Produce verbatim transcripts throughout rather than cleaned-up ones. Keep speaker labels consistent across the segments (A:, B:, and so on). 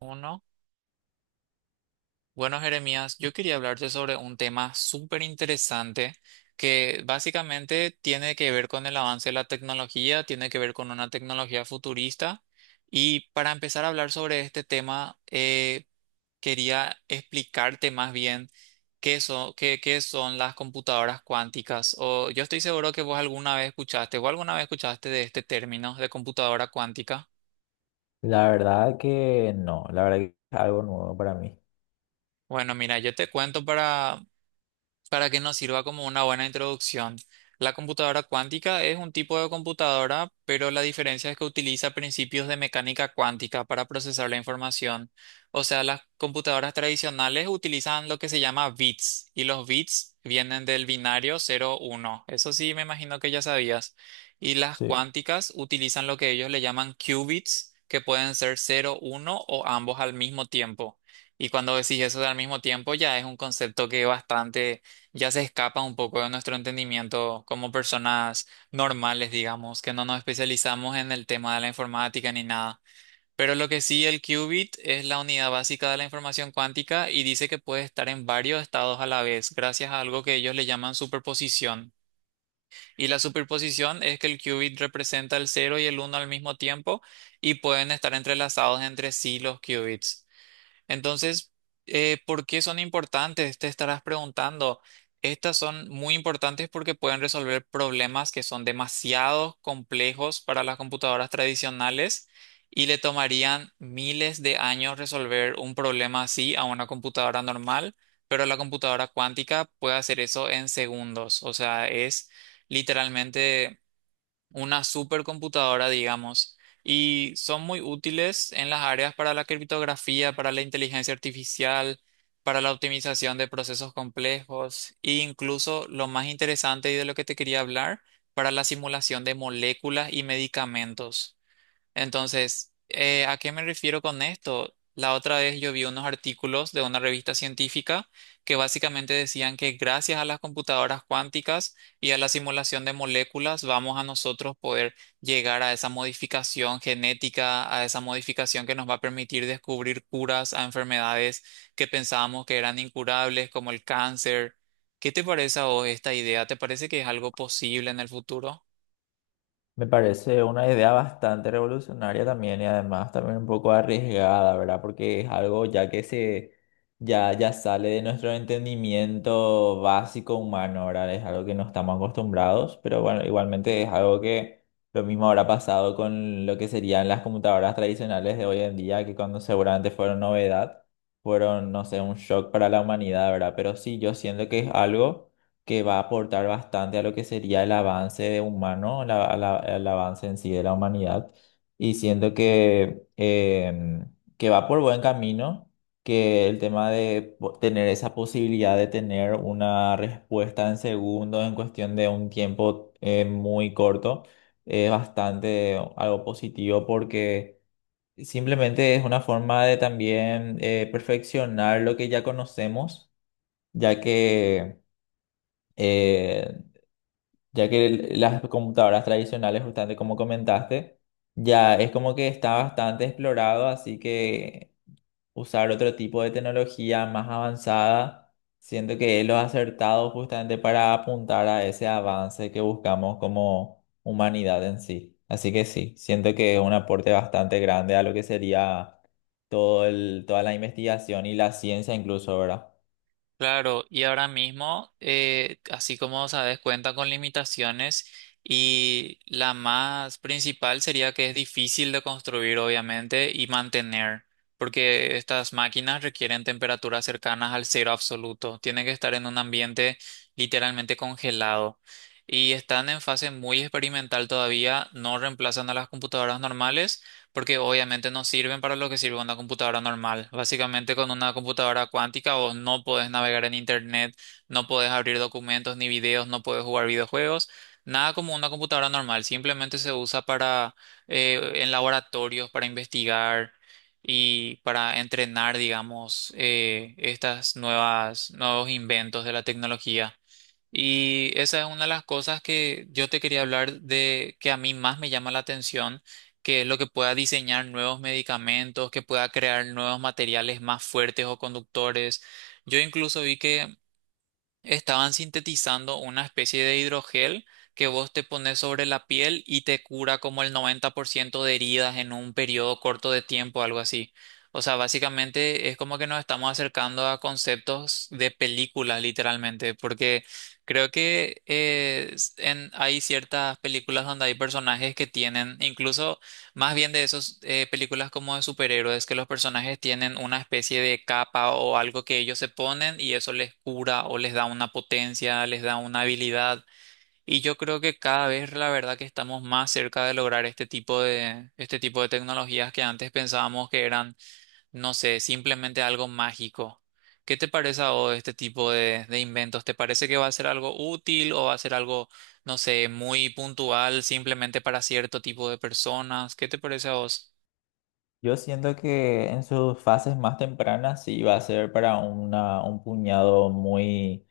A: Uno. Bueno, Jeremías, yo quería hablarte sobre un tema súper interesante que básicamente tiene que ver con el avance de la tecnología, tiene que ver con una tecnología futurista. Y para empezar a hablar sobre este tema, eh, quería explicarte más bien qué son, qué, qué son las computadoras cuánticas. O yo estoy seguro que vos alguna vez escuchaste o alguna vez escuchaste de este término de computadora cuántica.
B: La verdad que no, la verdad que es algo nuevo para mí.
A: Bueno, mira, yo te cuento para para que nos sirva como una buena introducción. La computadora cuántica es un tipo de computadora, pero la diferencia es que utiliza principios de mecánica cuántica para procesar la información. O sea, las computadoras tradicionales utilizan lo que se llama bits y los bits vienen del binario cero uno. Eso sí, me imagino que ya sabías. Y las
B: Sí,
A: cuánticas utilizan lo que ellos le llaman qubits, que pueden ser cero uno o ambos al mismo tiempo. Y cuando decís eso de al mismo tiempo, ya es un concepto que es bastante, ya se escapa un poco de nuestro entendimiento como personas normales, digamos, que no nos especializamos en el tema de la informática ni nada. Pero lo que sí, el qubit es la unidad básica de la información cuántica y dice que puede estar en varios estados a la vez, gracias a algo que ellos le llaman superposición. Y la superposición es que el qubit representa el cero y el uno al mismo tiempo y pueden estar entrelazados entre sí los qubits. Entonces, eh, ¿por qué son importantes? Te estarás preguntando. Estas son muy importantes porque pueden resolver problemas que son demasiado complejos para las computadoras tradicionales y le tomarían miles de años resolver un problema así a una computadora normal, pero la computadora cuántica puede hacer eso en segundos. O sea, es literalmente una supercomputadora, digamos, y son muy útiles en las áreas para la criptografía, para la inteligencia artificial, para la optimización de procesos complejos e incluso lo más interesante y de lo que te quería hablar, para la simulación de moléculas y medicamentos. Entonces, eh, ¿a qué me refiero con esto? La otra vez yo vi unos artículos de una revista científica que básicamente decían que gracias a las computadoras cuánticas y a la simulación de moléculas vamos a nosotros poder llegar a esa modificación genética, a esa modificación que nos va a permitir descubrir curas a enfermedades que pensábamos que eran incurables, como el cáncer. ¿Qué te parece a vos esta idea? ¿Te parece que es algo posible en el futuro?
B: me parece una idea bastante revolucionaria también y además también un poco arriesgada, ¿verdad? Porque es algo ya que se ya ya sale de nuestro entendimiento básico humano, ¿verdad? Es algo que no estamos acostumbrados, pero bueno, igualmente es algo que lo mismo habrá pasado con lo que serían las computadoras tradicionales de hoy en día, que cuando seguramente fueron novedad, fueron, no sé, un shock para la humanidad, ¿verdad? Pero sí, yo siento que es algo que va a aportar bastante a lo que sería el avance de humano, la- a la- al avance en sí de la humanidad. Y siento que, em, que va por buen camino, que el tema de po- tener esa posibilidad de tener una respuesta en segundos, en cuestión de un tiempo eh, muy corto, es bastante algo positivo porque simplemente es una forma de también eh, perfeccionar lo que ya conocemos, ya que eh, ya que el- las computadoras tradicionales, justamente como comentaste, ya es como que está bastante explorado, así que usar otro tipo de tecnología más avanzada, siento que es lo acertado justamente para apuntar a ese avance que buscamos como humanidad en sí. Así que sí, siento que es un aporte bastante grande a lo que sería todo el, toda la investigación y la ciencia incluso, ¿verdad?
A: Claro, y ahora mismo, eh, así como sabes, cuenta con limitaciones y la más principal sería que es difícil de construir, obviamente, y mantener, porque estas máquinas requieren temperaturas cercanas al cero absoluto, tienen que estar en un ambiente literalmente congelado y están en fase muy experimental todavía, no reemplazan a las computadoras normales porque obviamente no sirven para lo que sirve una computadora normal. Básicamente con una computadora cuántica vos no podés navegar en internet, no podés abrir documentos ni videos, no podés jugar videojuegos, nada como una computadora normal, simplemente se usa para eh, en laboratorios, para investigar y para entrenar, digamos, eh, estas nuevas, nuevos inventos de la tecnología. Y esa es una de las cosas que yo te quería hablar de que a mí más me llama la atención, que es lo que pueda diseñar nuevos medicamentos, que pueda crear nuevos materiales más fuertes o conductores. Yo incluso vi que estaban sintetizando una especie de hidrogel que vos te pones sobre la piel y te cura como el noventa por ciento de heridas en un periodo corto de tiempo, algo así. O sea, básicamente es como que nos estamos acercando a conceptos de películas, literalmente, porque creo que eh, s- en- hay ciertas películas donde hay personajes que tienen, incluso más bien de esas películas como de superhéroes, que los personajes tienen una especie de capa o algo que ellos se ponen y eso les cura o les da una potencia, les da una habilidad. Y yo creo que cada vez la verdad que estamos más cerca de lograr este tipo de, este tipo de tecnologías que antes pensábamos que eran, no sé, simplemente algo mágico. ¿Qué te parece a vos este tipo de, de inventos? ¿Te parece que va a ser algo útil o va a ser algo, no sé, muy puntual, simplemente para cierto tipo de personas? ¿Qué te parece a vos?
B: Yo siento que en sus fases más tempranas sí va a ser para una, un puñado muy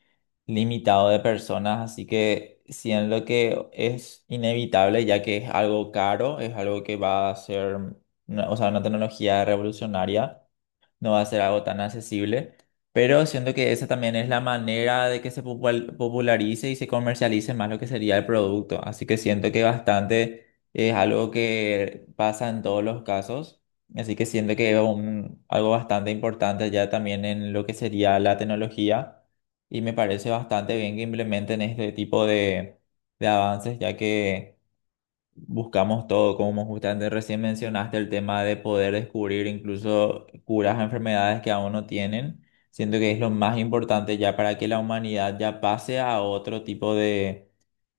B: limitado de personas, así que siendo que es inevitable, ya que es algo caro, es algo que va a ser, una- o sea, una tecnología revolucionaria, no va a ser algo tan accesible, pero siento que esa también es la manera de que se popul- popularice y se comercialice más lo que sería el producto. Así que siento que bastante es algo que pasa en todos los casos. Así que siento que es un- algo bastante importante ya también en lo que sería la tecnología y me parece bastante bien que implementen este tipo de, de avances, ya que buscamos todo, como justamente recién mencionaste, el tema de poder descubrir incluso curas a enfermedades que aún no tienen. Siento que es lo más importante ya para que la humanidad ya pase a otro tipo de,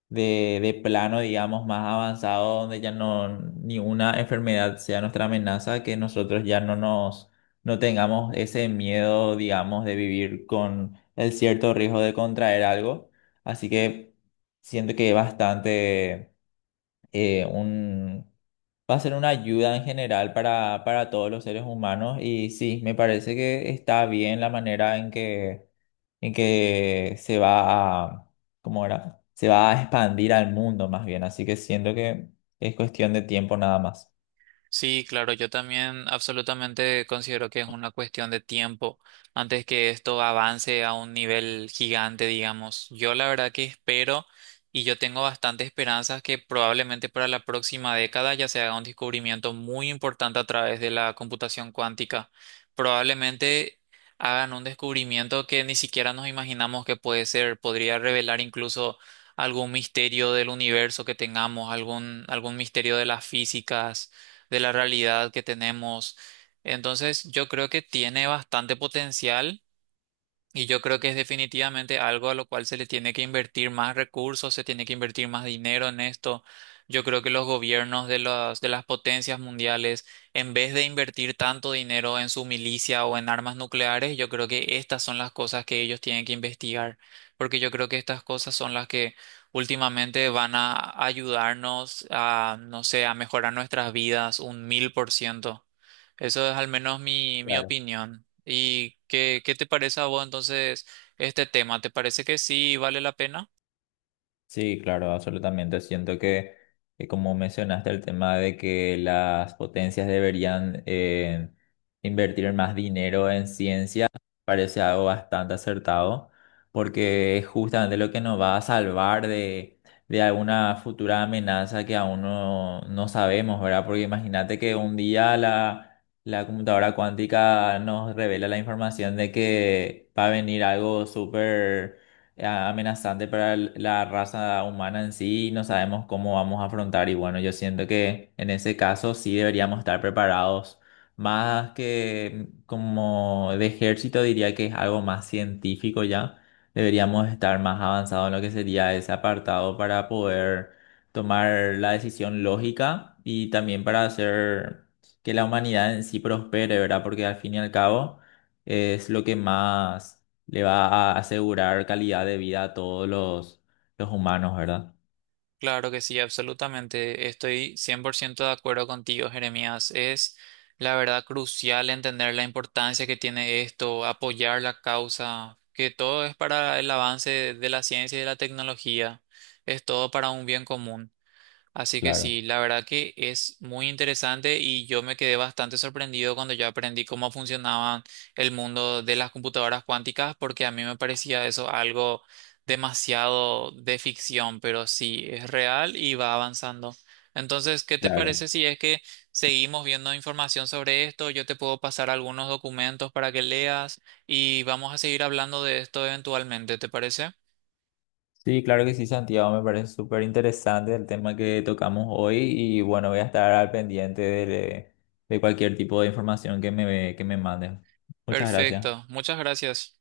B: de, de plano, digamos, más avanzado, donde ya no ni una enfermedad sea nuestra amenaza, que nosotros ya no nos no tengamos ese miedo, digamos, de vivir con el cierto riesgo de contraer algo. Así que siento que es bastante eh, un, va a ser una ayuda en general para, para todos los seres humanos y sí, me parece que está bien la manera en que, en que se va a, ¿cómo era? Se va a expandir al mundo más bien, así que siento que es cuestión de tiempo nada más.
A: Sí, claro, yo también absolutamente considero que es una cuestión de tiempo antes que esto avance a un nivel gigante, digamos. Yo la verdad que espero y yo tengo bastante esperanzas que probablemente para la próxima década ya se haga un descubrimiento muy importante a través de la computación cuántica. Probablemente hagan un descubrimiento que ni siquiera nos imaginamos que puede ser, podría revelar incluso algún misterio del universo que tengamos, algún, algún misterio de las físicas de la realidad que tenemos. Entonces, yo creo que tiene bastante potencial. Y yo creo que es definitivamente algo a lo cual se le tiene que invertir más recursos, se tiene que invertir más dinero en esto. Yo creo que los gobiernos de las, de las potencias mundiales, en vez de invertir tanto dinero en su milicia o en armas nucleares, yo creo que estas son las cosas que ellos tienen que investigar, porque yo creo que estas cosas son las que últimamente van a ayudarnos a, no sé, a mejorar nuestras vidas un mil por ciento. Eso es al menos mi, mi
B: Claro.
A: opinión. ¿Y qué, qué te parece a vos entonces este tema? ¿Te parece que sí vale la pena?
B: Sí, claro, absolutamente. Siento que, que como mencionaste, el tema de que las potencias deberían eh, invertir más dinero en ciencia parece algo bastante acertado, porque es justamente lo que nos va a salvar de, de alguna futura amenaza que aún no, no sabemos, ¿verdad? Porque imagínate que un día la, la computadora cuántica nos revela la información de que va a venir algo súper eh, amenazante para el- la raza humana en sí y no sabemos cómo vamos a afrontar. Y bueno, yo siento que en ese caso sí deberíamos estar preparados, más que como de ejército, diría que es algo más científico ya. Deberíamos estar más avanzados en lo que sería ese apartado para poder tomar la decisión lógica y también para hacer que la humanidad en sí prospere, ¿verdad? Porque al fin y al cabo es lo que más le va a asegurar calidad de vida a todos los, los humanos, ¿verdad?
A: Claro que sí, absolutamente. Estoy cien por ciento de acuerdo contigo, Jeremías. Es la verdad crucial entender la importancia que tiene esto, apoyar la causa, que todo es para el avance de la ciencia y de la tecnología. Es todo para un bien común. Así que
B: Claro,
A: sí, la verdad que es muy interesante y yo me quedé bastante sorprendido cuando yo aprendí cómo funcionaba el mundo de las computadoras cuánticas, porque a mí me parecía eso algo demasiado de ficción, pero sí, es real y va avanzando. Entonces, ¿qué te
B: claro.
A: parece si es que seguimos viendo información sobre esto? Yo te puedo pasar algunos documentos para que leas y vamos a seguir hablando de esto eventualmente, ¿te parece?
B: Sí, claro que sí, Santiago, me parece súper interesante el tema que tocamos hoy y bueno, voy a estar al pendiente de, de cualquier tipo de información que me, que me mandes. Muchas gracias.
A: Perfecto, muchas gracias.